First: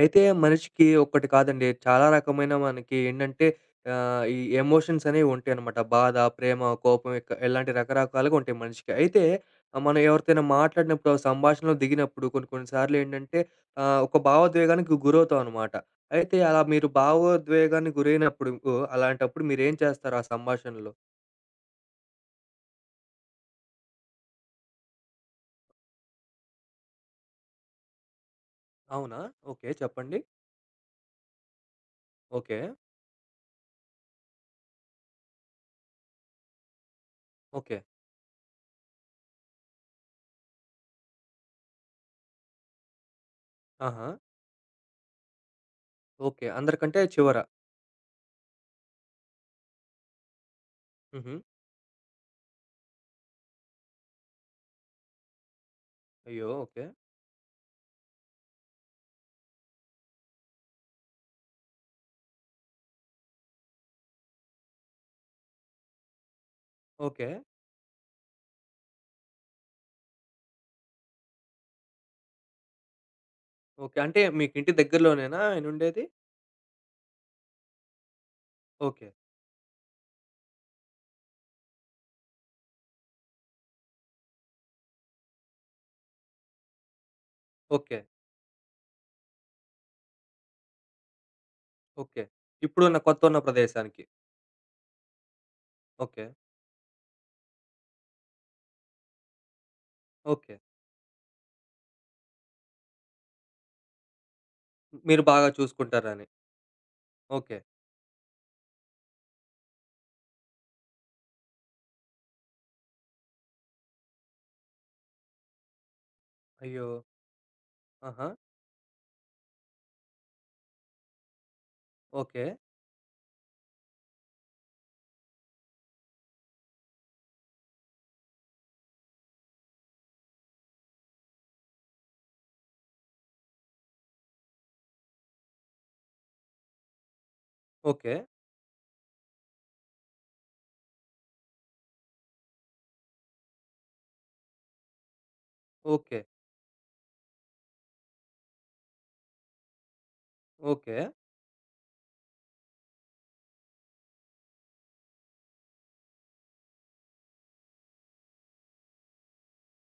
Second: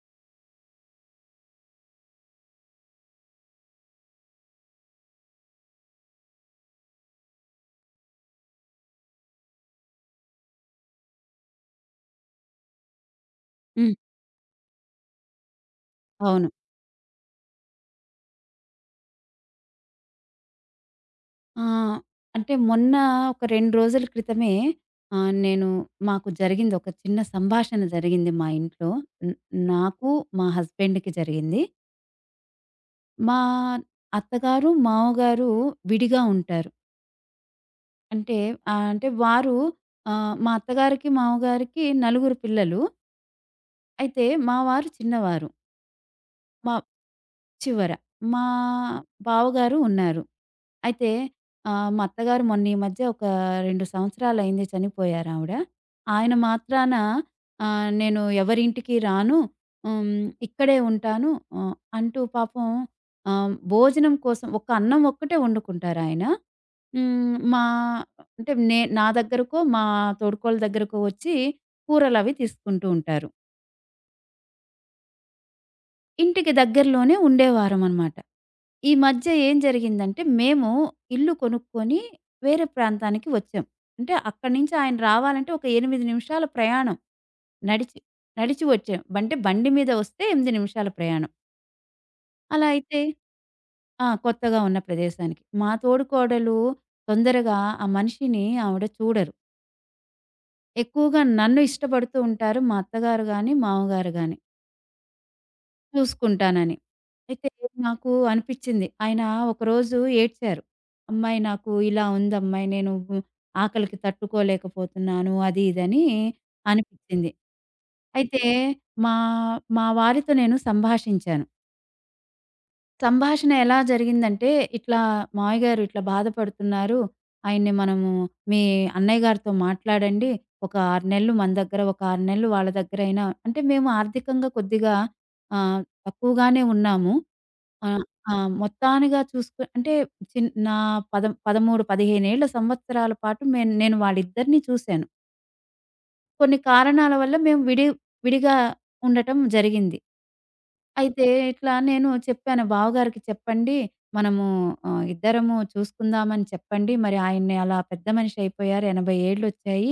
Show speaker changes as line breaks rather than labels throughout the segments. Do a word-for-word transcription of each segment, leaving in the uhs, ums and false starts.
అయితే మనిషికి ఒక్కటి కాదండి. చాలా రకమైన మనకి ఏంటంటే ఆహ్, ఈ ఎమోషన్స్ అనేవి ఉంటాయన్నమాట. బాధ, ప్రేమ, కోపం ఇక ఇలాంటి రకరకాలుగా ఉంటాయి మనిషికి. అయితే ఆ, మనం ఎవరితోనా మాట్లాడినప్పుడు, ఆ సంభాషణలో దిగినప్పుడు కొన్ని కొన్ని సార్లు ఏంటంటే
హ్మ్.
ఆహ్, ఒక భావోద్వేగానికి గురవుతాం అనమాట. అయితే
అవును.
అలా మీరు భావోద్వేగానికి గురైనప్పుడు ఆహ్, అలాంటప్పుడు మీరేం చేస్తారు ఆ సంభాషణలో?
ఆహ్, అంటే మొన్న ఒక రెండు రోజుల క్రితమే, ఆహ్, నేను మాకు జరిగింది. ఒక చిన్న సంభాషణ జరిగింది మా ఇంట్లో.
అవునా?
న్
ఓకే.
నాకు,
చెప్పండి.
మా హస్బెండ్‌కి జరిగింది.
ఓకే.
మా అత్తగారు, మామగారు విడిగా ఉంటారు.
ఓకే.
అంటే ఆహ్, అంటే వారు, ఆహ్, మా అత్తగారికి, మామగారికి నలుగురు పిల్లలు.
ఆహా!
అయితే మా వారు చిన్నవారు.
ఓకే.
మా
అందరికంటే చివర.
చివర. మా బావగారు ఉన్నారు. అయితే
హుహు.
ఆహ్, మా అత్తగారు మొన్న ఈ మధ్య ఒక రెండు సంవత్సరాలయింది చనిపోయారావిడ. ఆయన
అయ్యో! ఓకే.
మాత్రాన, ఆహ్, నేను ఎవరింటికి రాను. హ్మ్. ఇక్కడే ఉంటాను, ఆహ్, అంటూ పాపం ఆహ్, భోజనం కోసం ఒక అన్నం ఒక్కటే వండుకుంటారాయన.
ఓకే.
హ్మ్. మా అంటే నే నా దగ్గరకో, మా తోడుకోడలి దగ్గరకో వచ్చి కూరలవి తీసుకుంటూ ఉంటారు.
ఓకే. అంటే మీకింటి దగ్గరలోనేనా ఆయనుండేది?
ఇంటికి దగ్గరలోనే ఉండేవారమనమాట. ఈ
ఓకే.
మధ్య ఏం జరిగిందంటే, మేము ఇల్లు కొనుక్కొని వేరే ప్రాంతానికి వచ్చాం. అంటే అక్కడి నుంచి ఆయన రావాలంటే ఒక ఎనిమిది నిమిషాల ప్రయాణం
ఓకే.
నడిచి. నడిచి వచ్చాం. అంటే బండి మీద వస్తే ఎనిమిది నిమిషాల ప్రయాణం.
ఓకే.
అలా
ఇప్పుడున్న
అయితే
కొత్తగున్న ప్రదేశానికి.
ఆ! కొత్తగా ఉన్న ప్రదేశానికి. మా
ఓకే.
తోడికోడలు తొందరగా ఆ మనిషిని ఆవిడ చూడరు.
ఓకే.
ఎక్కువగా నన్ను ఇష్టపడుతూ ఉంటారు మా అత్తగారు గాని, మామగారు గాని.
మీరు బాగా చూసుకుంటారని.
చూసుకుంటానని. అయితే
ఓకే.
నాకు అనిపిచ్చింది, ఆయన ఒకరోజు ఏడ్చారు. "అమ్మాయి నాకు ఇలా ఉందమ్మాయి. నేను ఆకలికి తట్టుకోలేకపోతున్నాను." అది ఇదని
అయ్యో!
అనిపిచ్చింది.
ఆహా!
అయితే మా మా వారితో నేను సంభాషించాను.
ఓకే.
సంభాషణ ఎలా జరిగిందంటే, ఇట్లా మావయ్య గారు ఇట్లా బాధపడుతున్నారు. ఆయన్ని మనము మీ అన్నయ్య గారితో మాట్లాడండి. ఒక ఆరు నెలలు మన దగ్గర, ఒక ఆరు నెలలు వాళ్ళ దగ్గరైనా. అంటే మేము ఆర్థికంగా కొద్దిగా ఆహ్, తక్కువగానే ఉన్నాము. ఆహ్,
ఓకే.
ఆహ్, మొత్తానిగా చూసుకు అంటే, చిన్ నా పద పదమూడు, పదిహేను ఏళ్ల సంవత్సరాల పాటు మేన్ నేను వాళ్ళిద్దరిని చూసాను.
ఓకే.
కొన్ని కారణాల వల్ల మేము విడి విడిగా ఉండటం జరిగింది.
ఓకే.
అయితే ఇట్లా నేను చెప్పాను, బావగారికి చెప్పండి. మనము ఆహ్, ఇద్దరము చూసుకుందామని చెప్పండి. మరి ఆయన్ని అలా పెద్ద మనిషి అయిపోయారు. ఎనభై ఏళ్ళొచ్చాయి.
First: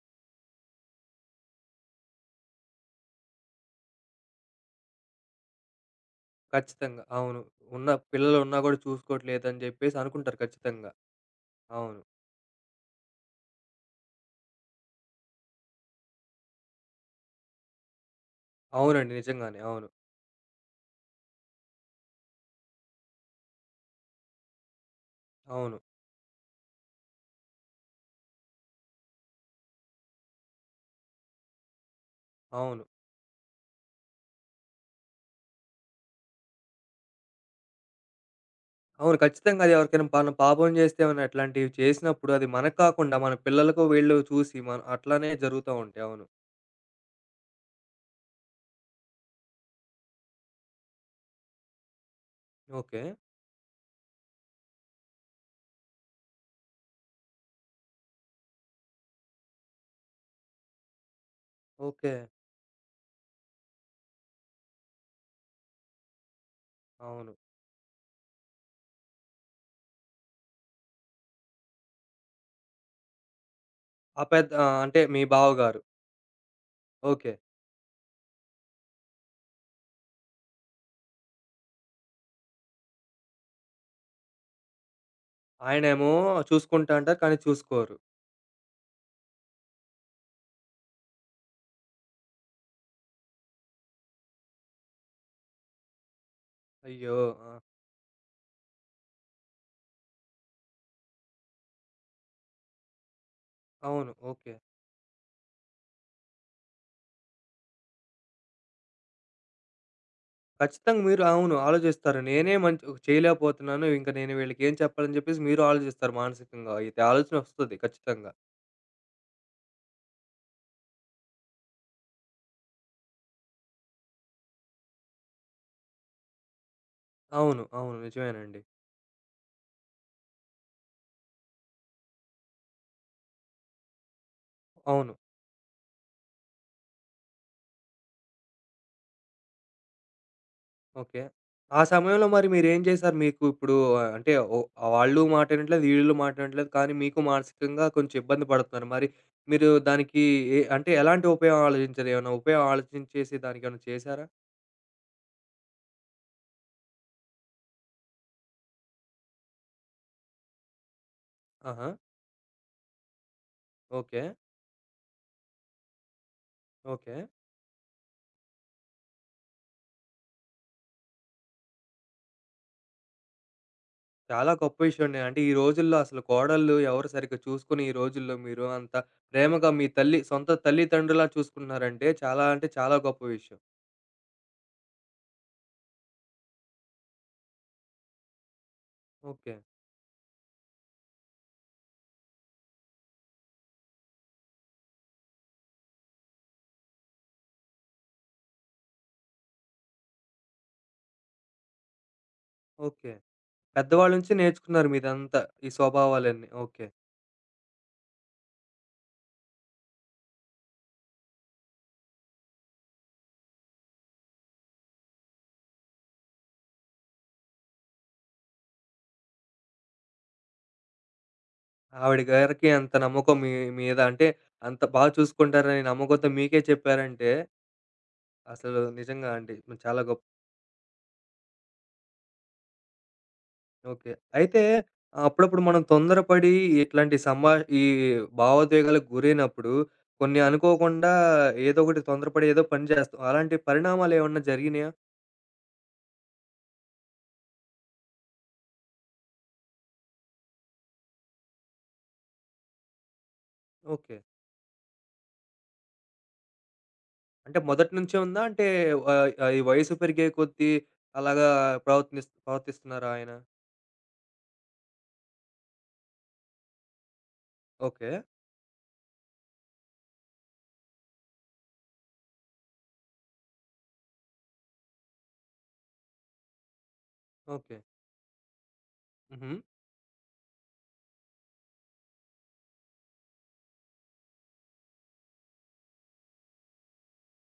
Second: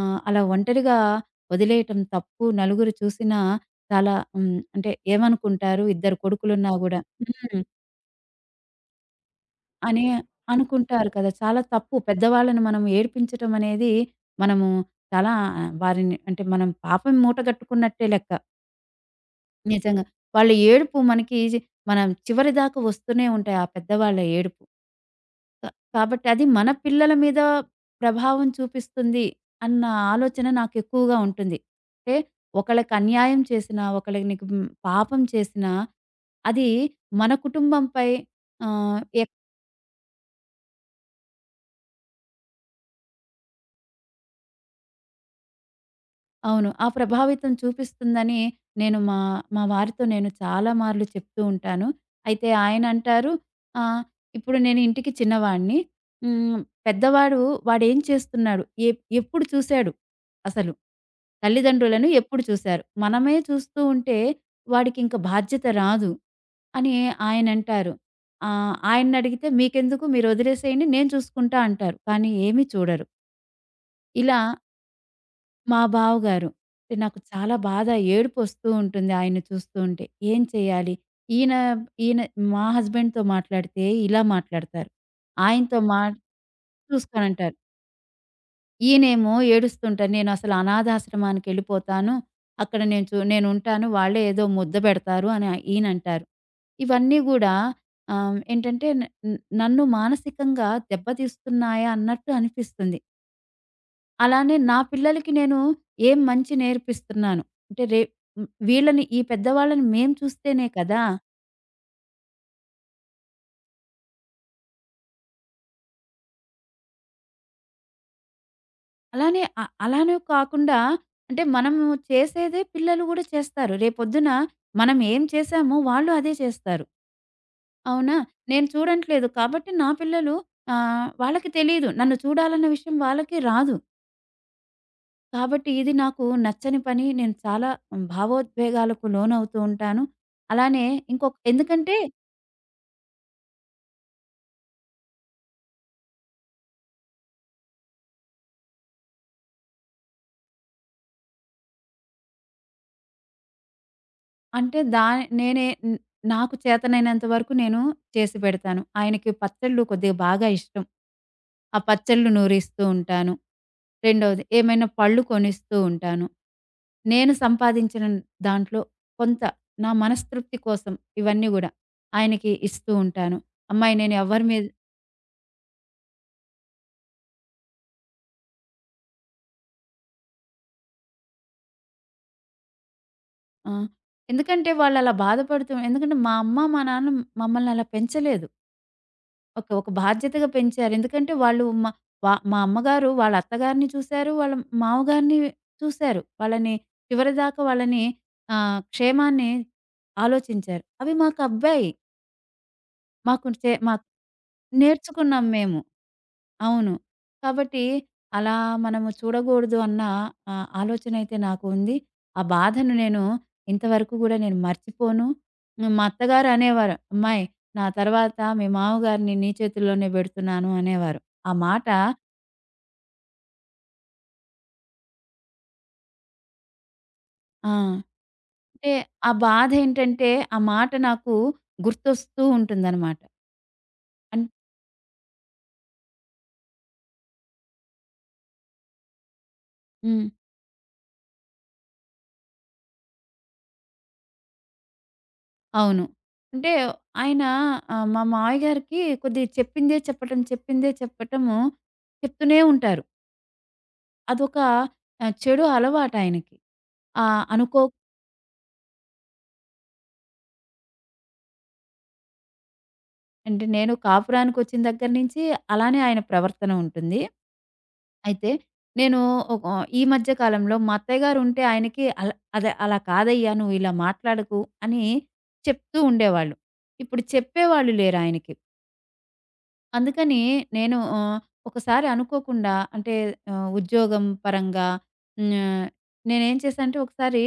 ఆహ్, అలా ఒంటరిగా వదిలేయటం తప్పు. నలుగురు చూసినా చాలా హ్మ్. అంటే ఏమనుకుంటారు? ఇద్దరు కొడుకులున్నా గూడా.
ఖచ్చితంగా. అవును.
హ్మ్.
ఉన్న పిల్లలున్నా గూడా చూసుకోవట్లేదని జెప్పేసి
అని
అనుకుంటారు ఖచ్చితంగా.
అనుకుంటారు కదా! చాలా తప్పు.
అవును.
పెద్దవాళ్ళని మనం ఏడిపించటం అనేది, మనము చాలా ఆ, వారిని అంటే మనం పాపం మూటగట్టుకున్నట్టే లెక్క.
అవునండి. నిజంగానే. అవును.
నిజంగా. వాళ్ళ ఏడుపు మనకి చి- మనం చివరిదాకా వస్తూనే ఉంటాయి, ఆ పెద్దవాళ్ళ ఏడుపు. క
అవును.
కాబట్టి అది మన పిల్లల మీద ప్రభావం చూపిస్తుంది అన్న ఆలోచన నాకెక్కువగా ఉంటుంది. అంటే
అవును.
ఒకళ్ళకి అన్యాయం చేసినా, ఒకళ్ళకి నీకు హ్మ్, పాపం చేసినా, అది మన కుటుంబంపై. ఆహ్,
అవును. ఖచ్చితంగా అది ఎవరికైనా మనం పాపం జేస్తే ఏమన్నా అట్లాంటివి చేసినప్పుడు అది మనకు కాకుండా మన పిల్లలకో వీళ్ళో చూసి మన అట్లానే జరుగుతా ఉంటాయి. అవును.
అవును, ఆ ప్రభావితం చూపిస్తుందని, నేను మా మా వారితో నేను చాలా మార్లు చెప్తూ ఉంటాను. అయితే
ఓకే.
ఆయనంటారు, ఆహ్, ఇప్పుడు నేను ఇంటికి చిన్నవాడిని. హ్మ్. పెద్దవాడు వాడేం చేస్తున్నాడు? ఎప్ ఎప్పుడు చూసాడు అసలు? తల్లిదండ్రులను
ఓకే.
ఎప్పుడు చూసారు? మనమే చూస్తూ ఉంటే వాడికింక బాధ్యత రాదు అని
అవును.
ఆయనంటారు. ఆహ్, ఆయన్నడిగితే మీకెందుకు మీరు వదిలేసేయండి, నేను చూసుకుంటా అంటారు. కానీ ఏమీ చూడరు.
ఆ!
ఇలా
పెద్ద ఆ! అంటే మీ బావగారు.
మా బావగారు. అంటే నాకు
ఓకే.
చాలా బాధ, ఏడుపొస్తూ ఉంటుంది ఆయన్ని చూస్తూ ఉంటే. ఏం చేయాలి? ఈయన ఈయన మా హస్బెండ్‌తో మాట్లాడితే ఇలా మాట్లాడతారు. ఆయనతో మా
ఆయనేమో చూసుకుంటా అంటారు. కానీ
చూసుకోనంటారు.
చూసుకోరు.
ఈయనేమో ఏడుస్తుంటారు. నేనసలు అనాథాశ్రమానికెళ్ళిపోతాను. అక్కడ నేను చు నేనుంటాను. వాళ్ళే ఏదో ముద్ద పెడతారు అని ఈయనంటారు.
అయ్యో!
ఇవన్నీ గూడా
ఆ!
ఆహ్, ఏంటంటే, న నన్ను మానసికంగా దెబ్బతీస్తున్నాయా అన్నట్టు అనిపిస్తుంది.
అవును. ఓకే.
అలానే నా పిల్లలకి నేను ఏం మంచి నేర్పిస్తున్నాను. అంటే రే హ్మ్. వీళ్ళని, ఈ పెద్దవాళ్ళని మేము చూస్తేనే
ఖచ్చితంగా
కదా!
మీరు అవును. ఆలోచిస్తారు. నేనే మంచి ఒక చేయలేకపోతున్నాను. ఇంక నేను వీళ్ళకేం చెప్పాలని చెప్పేసి మీరు ఆలోచిస్తారు మానసికంగా. అయితే ఆలోచనొస్తది ఖచ్చితంగా.
అలానే అ అలానే కాకుండా, అంటే మనము చేసేదే పిల్లలు గూడా చేస్తారు. రేపొద్దున మనం ఏం చేశామో వాళ్ళు అదే చేస్తారు.
అవును. అవును.
అవునా?
నిజమేనండి.
నేను చూడట్లేదు కాబట్టి నా పిల్లలు, ఆహ్, వాళ్ళకి తెలీదు. నన్ను చూడాలన్న విషయం వాళ్ళకి రాదు.
అవును.
కాబట్టి ఇది నాకు నచ్చని పని. నేను చాలా భావోద్వేగాలకు లోనవుతూ ఉంటాను. అలానే
ఓకే.
ఇంకొక
ఆ
ఎందుకంటే,
సమయంలో మరి మీరేం జేశారు? మీకు ఇప్పుడు ఆహ్, అంటే ఓ వాళ్ళు మాట ఇనట్లేదు, వీళ్ళు మాట ఇనట్లేదు, కానీ మీకు మానసికంగా కొంచెం ఇబ్బంది పడుతున్నారు. మరి మీరు దానికి ఎ అంటే ఎలాంటి ఉపాయం ఆలోచించారు? ఏమన్నా ఉపాయం ఆలోచించేసి దానికేమన్నా చేశారా?
అంటే దాని నేనే న్ నాకు చేతనైనంత వరకు నేను చేసి పెడతాను. ఆయనకి పచ్చళ్ళు కొద్దిగా బాగా ఇష్టం. ఆ
ఆహా!
పచ్చళ్ళు నూరిస్తూ ఉంటాను.
ఓకే.
రెండోది ఏమైనా పళ్ళు కొనిస్తూ ఉంటాను.
ఓకే.
నేను సంపాదించిన దాంట్లో కొంత నా మనస్తృప్తి కోసం ఇవన్నీ గూడా ఆయనకి ఇస్తూ ఉంటాను. అమ్మాయి నేను ఎవరి
చాలా
మీద
గొప్ప విషయమండి. అంటే ఈ రోజుల్లో అసలు కోడళ్ళు ఎవరు సరిగ్గా చూసుకోని ఈ రోజుల్లో మీరు అంత ప్రేమగా మీ తల్లి సొంత తల్లిదండ్రులా చూసుకుంటున్నారంటే చాలా అంటే చాలా గొప్ప విషయం.
ఆ! ఎందుకంటే వాళ్ళు అలా బాధపడుతూ, ఎందుకంటే మా అమ్మ, మా నాన్న మమ్మల్ని అలా పెంచలేదు.
ఓకే.
ఒక ఒక బాధ్యతగా పెంచారు. ఎందుకంటే వాళ్ళు మా వా మా అమ్మగారు వాళ్ళ అత్తగారిని చూసారు. వాళ్ళ మామగారిని చూసారు. వాళ్ళని చివరిదాకా వాళ్ళని ఆహ్, క్షేమాన్ని ఆలోచించారు. అవి మాకబ్బాయి.
ఓకే.
మాకు చే మాకు
పెద్దవాళ్ళ నుంచి నేర్చుకున్నారు మీదంతా
నేర్చుకున్నాం
ఈ
మేము.
స్వభావాలన్నీ. ఓకే.
అవును. కాబట్టి అలా మనము చూడగూడదు అన్న ఆహ్, ఆలోచన అయితే నాకు ఉంది. ఆ బాధను నేను ఇంతవరకు గూడా నేను మర్చిపోను. హ్మ్. మా అత్తగారు అనేవారు, "అమ్మాయి, నా తర్వాత మీ మామగారిని నీ చేతుల్లోనే బెడుతున్నాను" అనేవారు. ఆ మాట
ఆవిడ గారికి అంత నమ్మకం మీ మీద అంటే అంత బాగా చూసుకుంటారని నమ్మకంతో మీకే చెప్పారంటే
ఆ!
అసలు
అంటే
నిజంగా
ఆ
అండి మ చాలా గొప్ప.
బాధేంటంటే, ఆ మాట నాకు గుర్తొస్తూ ఉంటుందనమాట.
ఓకే.
అన్
అయితే అప్పుడప్పుడు మనం తొందరపడి ఇట్లాంటి సంభా ఈ భావోద్వేగాలకు గురైనప్పుడు
హ్మ్.
కొన్ని అనుకోకుండా ఏదో ఒకటి తొందరపడి ఏదో పని చేస్తాం. అలాంటి పరిణామాలు ఏమన్నా జరిగినాయా?
అవును. అంటే ఆయన, ఆహ్, మా మావయ్య గారికి కొద్దిగా చెప్పిందే చెప్పటం, చెప్పిందే చెప్పటము చెప్తూనే ఉంటారు.
ఓకే.
అదొక ఆహ్, చెడు అలవాటాయనకి. ఆహ్,
అంటే
అనుకో,
మొదటి నుంచే ఉందా? అంటే ఆహ్, ఆహ్, ఈ వయసు పెరిగే కొద్దీ అలాగా ప్రవర్తిస్ ప్రవర్తిస్తున్నారా ఆయన?
అంటే నేను కాపురానికొచ్చిన దగ్గర నుంచి అలానే ఆయన ప్రవర్తన ఉంటుంది.
ఓకే.
అయితే నేను, ఒక ఈ మధ్య కాలంలో మా అత్తయ్య గారుంటే ఆయనకి అల అదే "అలా కాదయ్యా! నువ్వు ఇలా మాట్లాడకు" అని చెప్తూ ఉండేవాళ్ళు. ఇప్పుడు
ఓకే.
చెప్పేవాళ్ళు లేరాయనకి.
హుహు.
అందుకని నేను, ఆహ్, ఒకసారి అనుకోకుండా, అంటే ఆహ్, ఉద్యోగం పరంగా, హ్మ్. నేనేం చేశా అంటే, ఒకసారి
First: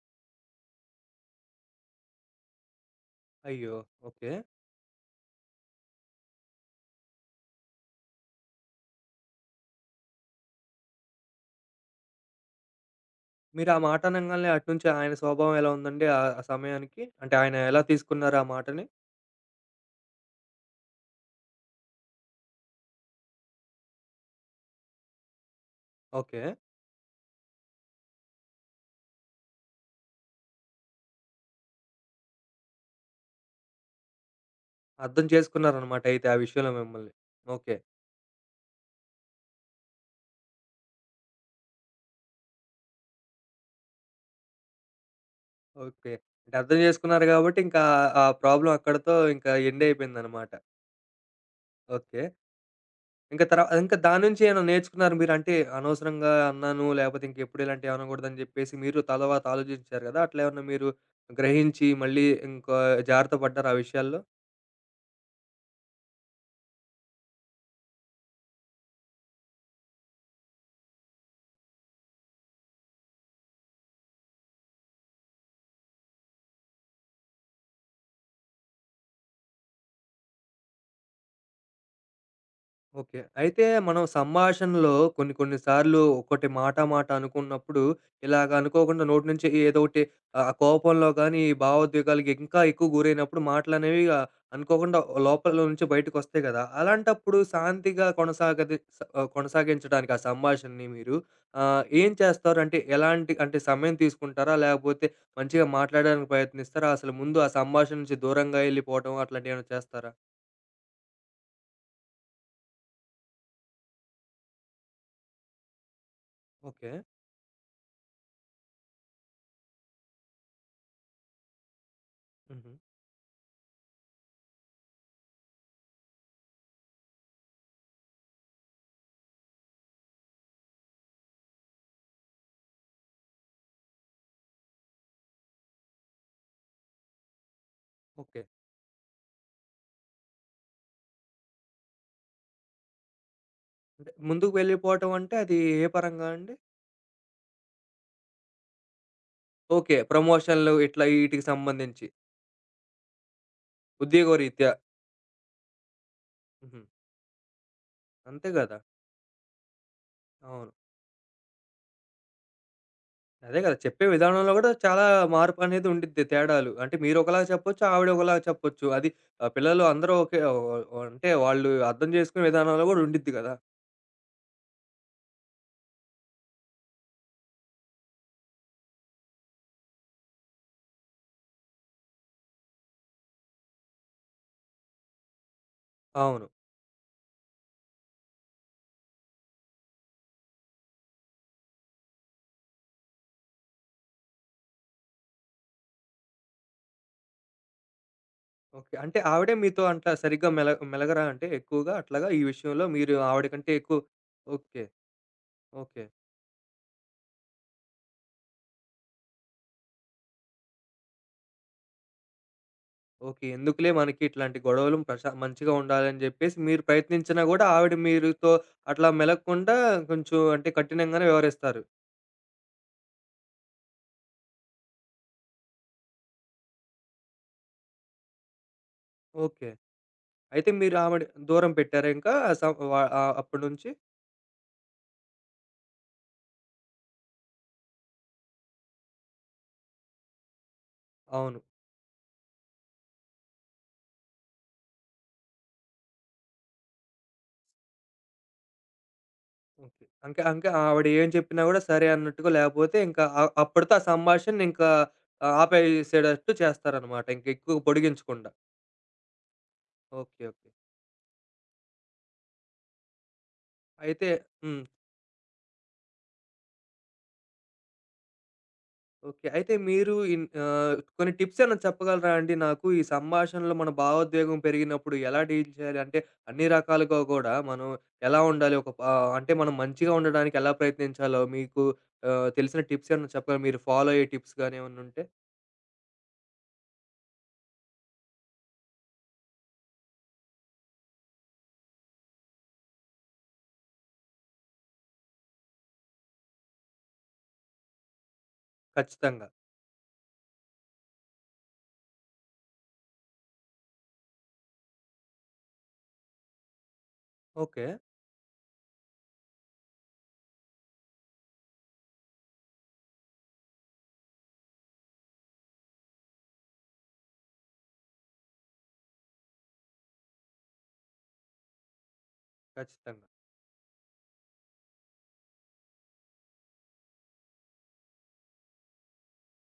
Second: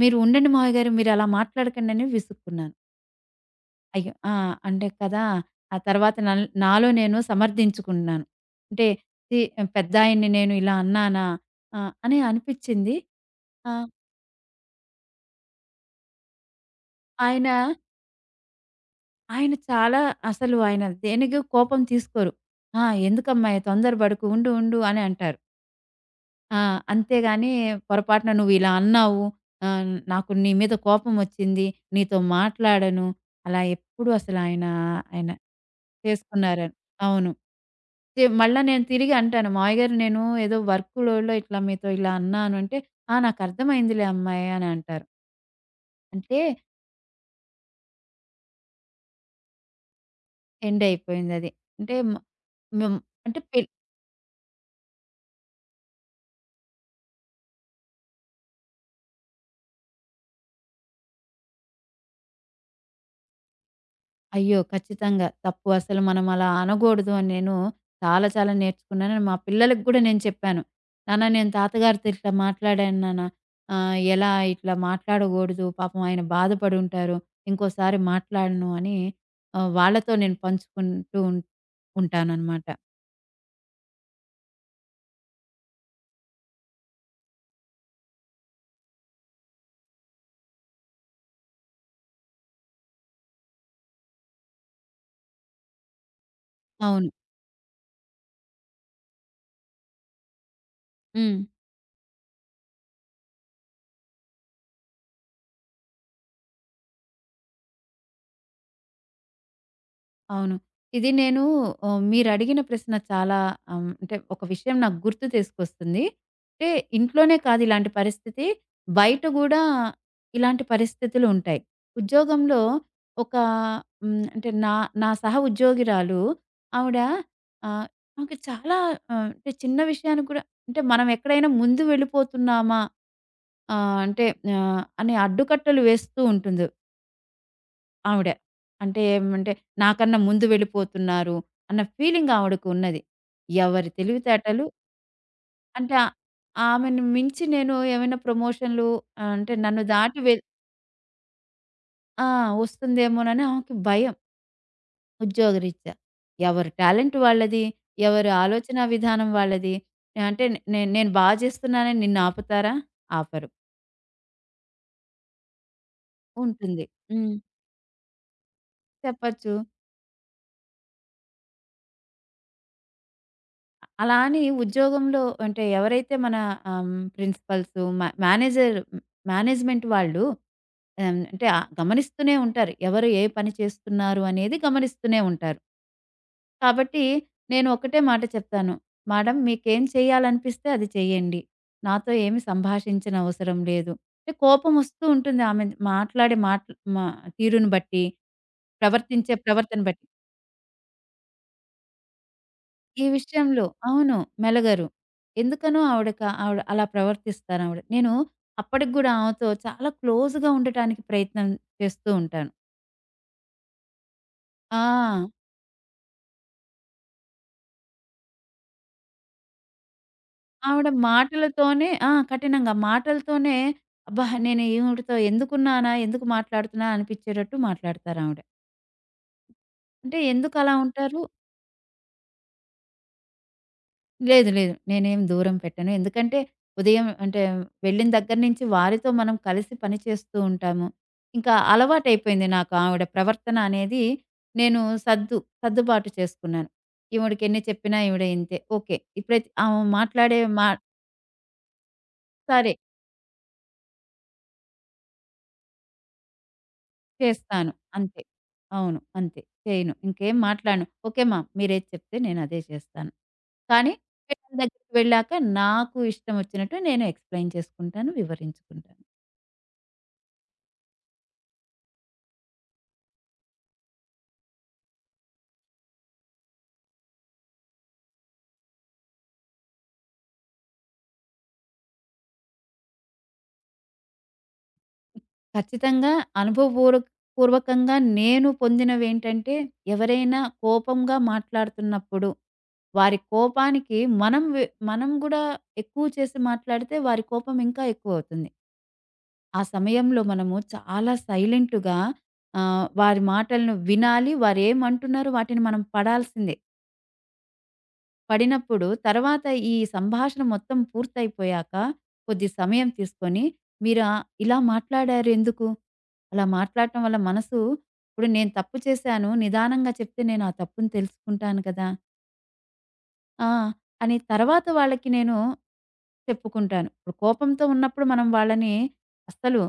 "మీరు ఉండండి మావయ్య గారు, మీరు అలా మాట్లాడకండని" విసుక్కున్నాను.
అయ్యో!
అయ్యో!
ఓకే.
ఆ! అంటే కదా! ఆ తర్వాత నల్ నాలో నేను సమర్థించుకున్నాను. అంటే ఛీ! పెద్దాయన్ని నేను ఇలా అన్నానా? ఆహ్, అని అనిపిచ్చింది.
మీరు ఆ
ఆహ్,
మాట అనంగాల్నే అటునుంచి ఆయన స్వభావం ఎలా ఉందండి ఆ ఆ సమయానికి? అంటే
ఆయన,
ఆయన ఎలా తీసుకున్నారు ఆ మాటని?
ఆయన చాలా, అసలు ఆయన దేనికి కోపం తీసుకోరు. "ఆ! ఎందుకమ్మాయి తొందర బడకు, ఉండు, ఉండు" అని అంటారు.
ఓకే.
ఆ! అంతేగాని పొరపాటున నువ్విలా అన్నావు, ఆహ్, నాకు నీ మీద కోపమొచ్చింది, నీతో మాట్లాడను, అలా ఎప్పుడు అసలు ఆయన
అర్థం
ఆయన
చేసుకున్నారనమాట అయితే ఆ విషయంలో
చేసుకున్నారని.
మిమ్మల్ని.
అవును.
ఓకే.
తే మళ్ళా నేను తిరిగి అంటాను, మావయ్య గారు నేను ఏదో వర్క్‌లోలో ఇట్లా మీతో ఇలా అన్నాను అంటే, "ఆ! నాకర్థమైందిలే అమ్మాయి" అని అంటారు.
ఓకే.
అంటే
అంటే అర్థం చేసుకున్నారు గాబట్టి ఇంకా ఆ ప్రాబ్లమ్ అక్కడితో ఇంకా ఎండ్ అయిపోయిందనమాట.
ఎండ్ అయిపోయిందది. అంటే మ
ఓకే.
మేం అంటే
ఇంకా
పె
తర్వా ఇంకా దాని నుంచి ఏమైనా నేర్చుకున్నారా మీరు? అంటే అనవసరంగా అన్నాను లేపోతే ఇంకెప్పుడు ఇలాంటివి అనకూడదని జెప్పేసి మీరు తరువాత ఆలోచించారు గదా! అట్లా ఏమన్నా మీరు గ్రహించి మళ్ళీ ఇంకా జాగ్రత్త పడ్డారా ఆ విషయాల్లో?
అయ్యో! ఖచ్చితంగా, తప్పు అసలు మనం అలా అనకూడదు అని నేను చాలా చాలా నేర్చుకున్నాను. మా పిల్లలకి కూడా నేను చెప్పాను. "నాన్న నేను తాతగారితో ఇట్లా మాట్లాడాను నాన్న. ఆహ్, ఎలా ఇట్లా మాట్లాడకూడదు. పాపం ఆయన బాధపడి ఉంటారు. ఇంకోసారి మాట్లాడను" అని ఆహ్, వాళ్ళతో నేను పంచుకుంటూ ఉం ఉంటాననమాట.
ఓకే. అయితే మనం సంభాషణలో కొన్ని కొన్ని సార్లు ఒకటి మాట మాట అనుకున్నప్పుడు ఇలాగ అనుకోకుండా నోటి నుంచి ఏదో ఒకటి ఆ కోపంలో గానీ, ఈ భావోద్వేగాలకి ఇంకా ఎక్కువ గురైనప్పుడు మాటలనేవి ఆహ్, అనుకోకుండా లోపల నుంచి బయటకొస్తాయి కదా!
అవును.
అలాంటప్పుడు శాంతిగా కొనసాగది స ఆహ్, కొనసాగించడానికి ఆ సంభాషణని మీరు
హ్మ్.
ఆహ్, ఏం చేస్తారు? అంటే ఎలాంటి అంటే సమయం తీసుకుంటారా? లేకపోతే మంచిగా మాట్లాడడానికి ప్రయత్నిస్తారా? అసలు ముందు ఆ సంభాషణ నుంచి దూరంగా ఎళ్ళిపోవటం అట్లాంటియేమైనా చేస్తారా?
అవును. ఇది నేను, ఆహ్, మీరడిగిన ప్రశ్న చాలా, ఆహ్, అంటే ఒక విషయం నాకు గుర్తు తీసుకొస్తుంది. అంటే
ఓకే.
ఇంట్లోనే కాదు ఇలాంటి పరిస్థితి. బయట గూడా ఇలాంటి పరిస్థితులు ఉంటాయి. ఉద్యోగంలో
హుహు.
ఒక హ్మ్. అంటే నా నా సహ ఉద్యోగిరాలు ఆవిడ, ఆహ్, నాకు చాలా, ఆహ్, అంటే చిన్న విషయానికి కూడా, అంటే మనం ఎక్కడైనా ముందు వెళ్ళిపోతున్నామా, ఆహ్, అంటే, ఆహ్, అనే అడ్డుకట్టలు వేస్తూ ఉంటుంది ఆవిడే.
ఓకే.
అంటే ఏమంటే, నాకన్నా ముందు వెళ్ళిపోతున్నారు అన్న ఫీలింగ్ ఆవిడకు ఉన్నది. ఎవరి
అంటే ముందుకు
తెలివితేటలు,
వెళ్ళిపోవటం అంటే అది ఏ
అంటే ఆ-
పరంగా అండి?
ఆమెను మించి నేను ఏమైనా ప్రమోషన్‌లు అంటే నన్ను
ఓకే.
దాటి వెల్
ప్రమోషన్‌లు ఇట్లా ఈటికి సంబంధించి.
ఆ! వస్తుందేమోనని ఆమెకి భయం,
ఉద్యోగరీత్యా.
ఉద్యోగరీత్యా. ఎవరి
హుహు.
టాలెంట్ వాళ్ళది. ఎవరి
అంతే గదా!
ఆలోచనా విధానం వాళ్ళది. అంటే
అవును.
నే నేను బా చేస్తున్నానని నిన్ను ఆపుతారా? ఆపరు.
అదే గదా! చెప్పే విధానంలో గూడా చాలా మార్పనేది ఉండిద్ది తేడాలు.
ఉంటుంది.
అంటే
హ్మ్.
మీరొకలాగా చెప్పొచ్చు, ఆవిడ ఒకలాగా చెప్పొచ్చు. అది ఆహ్,
చెప్పచ్చు.
పిల్లలు అందరూ ఒకే ఓ ఓ అంటే వాళ్ళు అర్థం జేసుకునే విధానంలో గూడా ఉండిద్ది గదా!
అలా అని ఉద్యోగంలో అంటే ఎవరైతే మన, ఆహ్, ప్రిన్సిపల్స్ మా మేనేజర్ మేనేజ్మెంట్ వాళ్ళు, ఆహ్, అంటే ఆ గమనిస్తూనే ఉంటారు. ఎవరు ఏ పని చేస్తున్నారు అనేది గమనిస్తూనే ఉంటారు.
అవును.
కాబట్టి నేను ఒకటే మాట చెప్తాను, మేడం మీకేం చేయాలనిపిస్తే అది చేయండి, నాతో ఏమి సంభాషించనవసరం లేదు. అంటే కోపం వస్తూ ఉంటుంది ఆమె మాట్లాడే మాట్ మా తీరును బట్టి,
ఓకే. అంటే
ప్రవర్తించే
ఆవిడే
ప్రవర్తన
మీతో
బట్టి.
అంట్లా సరిగ్గా మెల మెలగరా అంటే ఎక్కువగా అట్లాగా ఈ విషయంలో
ఈ
మీరు ఆవిడ
విషయంలో
కంటే ఎక్కువ
అవును.
ఓకే.
మెలగరు. ఎందుకనో
ఓకే.
ఆవిడక ఆవిడ అలా ప్రవర్తిస్తారావిడ. నేను అప్పటికి గూడా ఆమెతో చాలా క్లోజ్‌గా ఉండటానికి ప్రయత్నం చేస్తూ ఉంటాను.
ఓకే. ఎందుకులే మనకి ఇట్లాంటి గొడవలు
ఆ!
ప్రశా మంచిగా ఉండాలని జెప్పేసి మీరు ప్రయత్నించినా గూడా ఆవిడ మీరుతో అట్లా మెలగకుండా కొంచెం అంటే
ఆవిడ
కఠినంగానే వ్యవహరిస్తారు.
మాటలతోనే, ఆ! కఠినంగా మాటలతోనే. అబ్బా! నేను ఈవిడతో ఎందుకున్నానా? ఎందుకు మాట్లాడుతున్నా? అనిపిచ్చేటట్టు మాట్లాడతారావిడ.
ఓకే.
అంటే
అయితే
ఎందుకలా
మీరు ఆవిడ
ఉంటారు?
దూరం పెట్టారా ఇంకా సం వ ఆహ్, అప్పటి నుంచి?
లేదు. లేదు. నేనేం దూరం పెట్టను, ఎందుకంటే ఉదయం అంటే వెళ్ళిన దగ్గర నుంచి వారితో మనం కలిసి పని చేస్తూ ఉంటాము. ఇంకా
అవును.
అలవాటైపోయింది నాకు ఆవిడ ప్రవర్తన అనేది. నేను సద్దు సర్దుబాటు చేసుకున్నాను. ఈవిడకెన్ని చెప్పినా ఈవిడ ఇంతే. ఓకే. ఇప్పుడైతే ఆమె
ఓకే.
మాట్లాడే
ఇంకా
మా
ఇంకా ఆవిడ ఏం చెప్పినా గూడా సరే అన్నట్టుగా
సరే
లేపోతే ఇంకా అ అప్పటితో ఆ సంభాషణని ఇంకా ఆహ్, ఆపేసేటట్టు చేస్తారనమాట.
చేస్తాను.
ఇంకెక్కువ
అంతే.
పొడిగించకుండా.
అవును. అంతే. చేయను. ఇంకేం
ఓకే. ఓకే.
మాట్లాడను. ఓకే మామ్, మీరేది చెప్తే నేను అదే చేస్తాను. కానీ
అయితే
పిల్లల
హ్మ్.
దగ్గరికి వెళ్ళాక నాకు ఇష్టం వచ్చినట్టు నేను ఎక్స్‌ప్లెయిన్ చేసుకుంటాను. వివరించుకుంటాను.
ఓకే. అయితే మీరు ఇన్ ఆహ్, కొన్ని టిప్స్ ఏమైనా చెప్పగలరా అండి నాకు? ఈ సంభాషణలో మన భావోద్వేగం పెరిగినప్పుడు ఎలా డీల్ చేయాలి? అంటే అన్ని రకాలుగా గూడా మనం ఎలా ఉండాలి? ఒక ప ఆహ్, అంటే మనం మంచిగా ఉండడానికి ఎలా ప్రయత్నించాలో మీకు ఆహ్, తెలిసిన టిప్స్ ఏమైనా చెప్పగలరా? మీరు ఫాలో అయ్యే టిప్స్ గాని ఏమన్నా ఉంటే?
ఖచ్చితంగా అనుభవపూర్వక పూర్వకంగా నేను పొందినవేంటంటే, ఎవరైనా కోపంగా మాట్లాడుతున్నప్పుడు, వారి కోపానికి మనం వె మనం గూడా ఎక్కువ చేసి మాట్లాడితే వారి కోపం ఇంకా ఎక్కువవుతుంది.
ఖచ్చితంగా.
ఆ సమయంలో మనము చాలా సైలెంట్‌గా, ఆహ్, వారి మాటలను వినాలి. వారేమంటున్నారో వాటిని మనం పడాల్సిందే.
ఓకే.
పడినప్పుడు తర్వాత ఈ సంభాషణ మొత్తం పూర్తయిపోయాక, కొద్ది సమయం తీసుకొని, మీరు ఆహ్, ఇలా మాట్లాడారు ఎందుకు? అలా మాట్లాడటం వల్ల మనసు, ఇప్పుడు నేను తప్పు చేశాను, నిదానంగా చెప్తే నేను ఆ తప్పును తెలుసుకుంటాను కదా!
ఖచ్చితంగా.
ఆ! అని తర్వాత వాళ్ళకి నేను చెప్పుకుంటాను. ఇప్పుడు కోపంతో ఉన్నప్పుడు మనం వాళ్ళని అస్సలు,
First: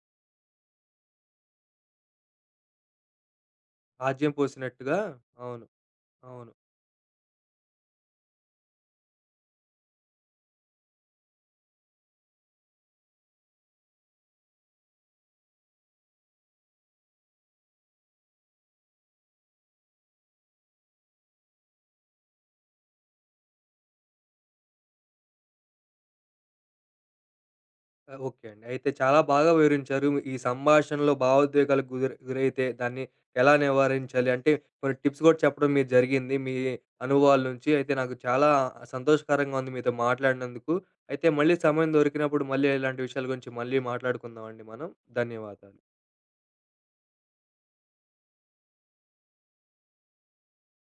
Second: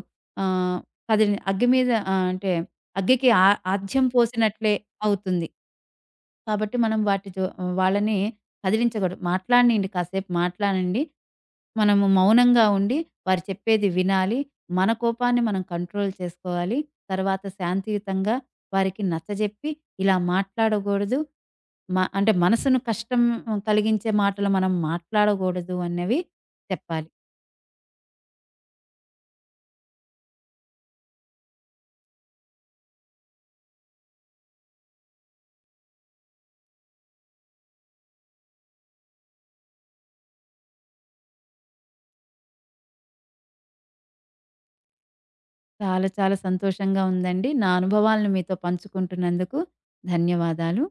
ఆహ్, కదిలి అగ్గి మీద, ఆహ్, అంటే అగ్గికి ఆ ఆజ్యం
ఆజ్యం
పోసినట్లే
పోసినట్టుగా.
అవుతుంది.
అవును. అవును.
కాబట్టి మనం వాటి జో వాళ్ళని కదిలించకూడదు. మాట్లాడనియండి కాసేపు, మాట్లాడండి. మనము మౌనంగా ఉండి వారు చెప్పేది వినాలి. మన కోపాన్ని మనం కంట్రోల్ చేసుకోవాలి. తర్వాత శాంతియుతంగా వారికి నచ్చజెప్పి, ఇలా మాట్లాడకూడదు, మ అంటే మనసును కష్టం కలిగించే మాటలు మనం మాట్లాడకూడదు అన్నవి చెప్పాలి.
ఆ! ఓకే అండి. అయితే చాలా బాగా వివరించారు. ఈ సంభాషణలో భావోద్వేగాలకు గురి గురైతే దాన్ని ఎలా నివారించాలి? అంటే కొన్ని టిప్స్ కూడా చెప్పడం మీరు జరిగింది. మీ అనుభవాల నుంచి. అయితే నాకు చాలా సంతోషకరంగా ఉంది మీతో మాట్లాడినందుకు. అయితే మళ్ళీ సమయం దొరికినప్పుడు మళ్ళీ ఇలాంటి విషయాల గురించి మళ్ళీ మాట్లాడుకుందామండి మనం. ధన్యవాదాలు.
చాలా చాలా సంతోషంగా ఉందండి. నా అనుభవాలను మీతో పంచుకుంటున్నందుకు ధన్యవాదాలు.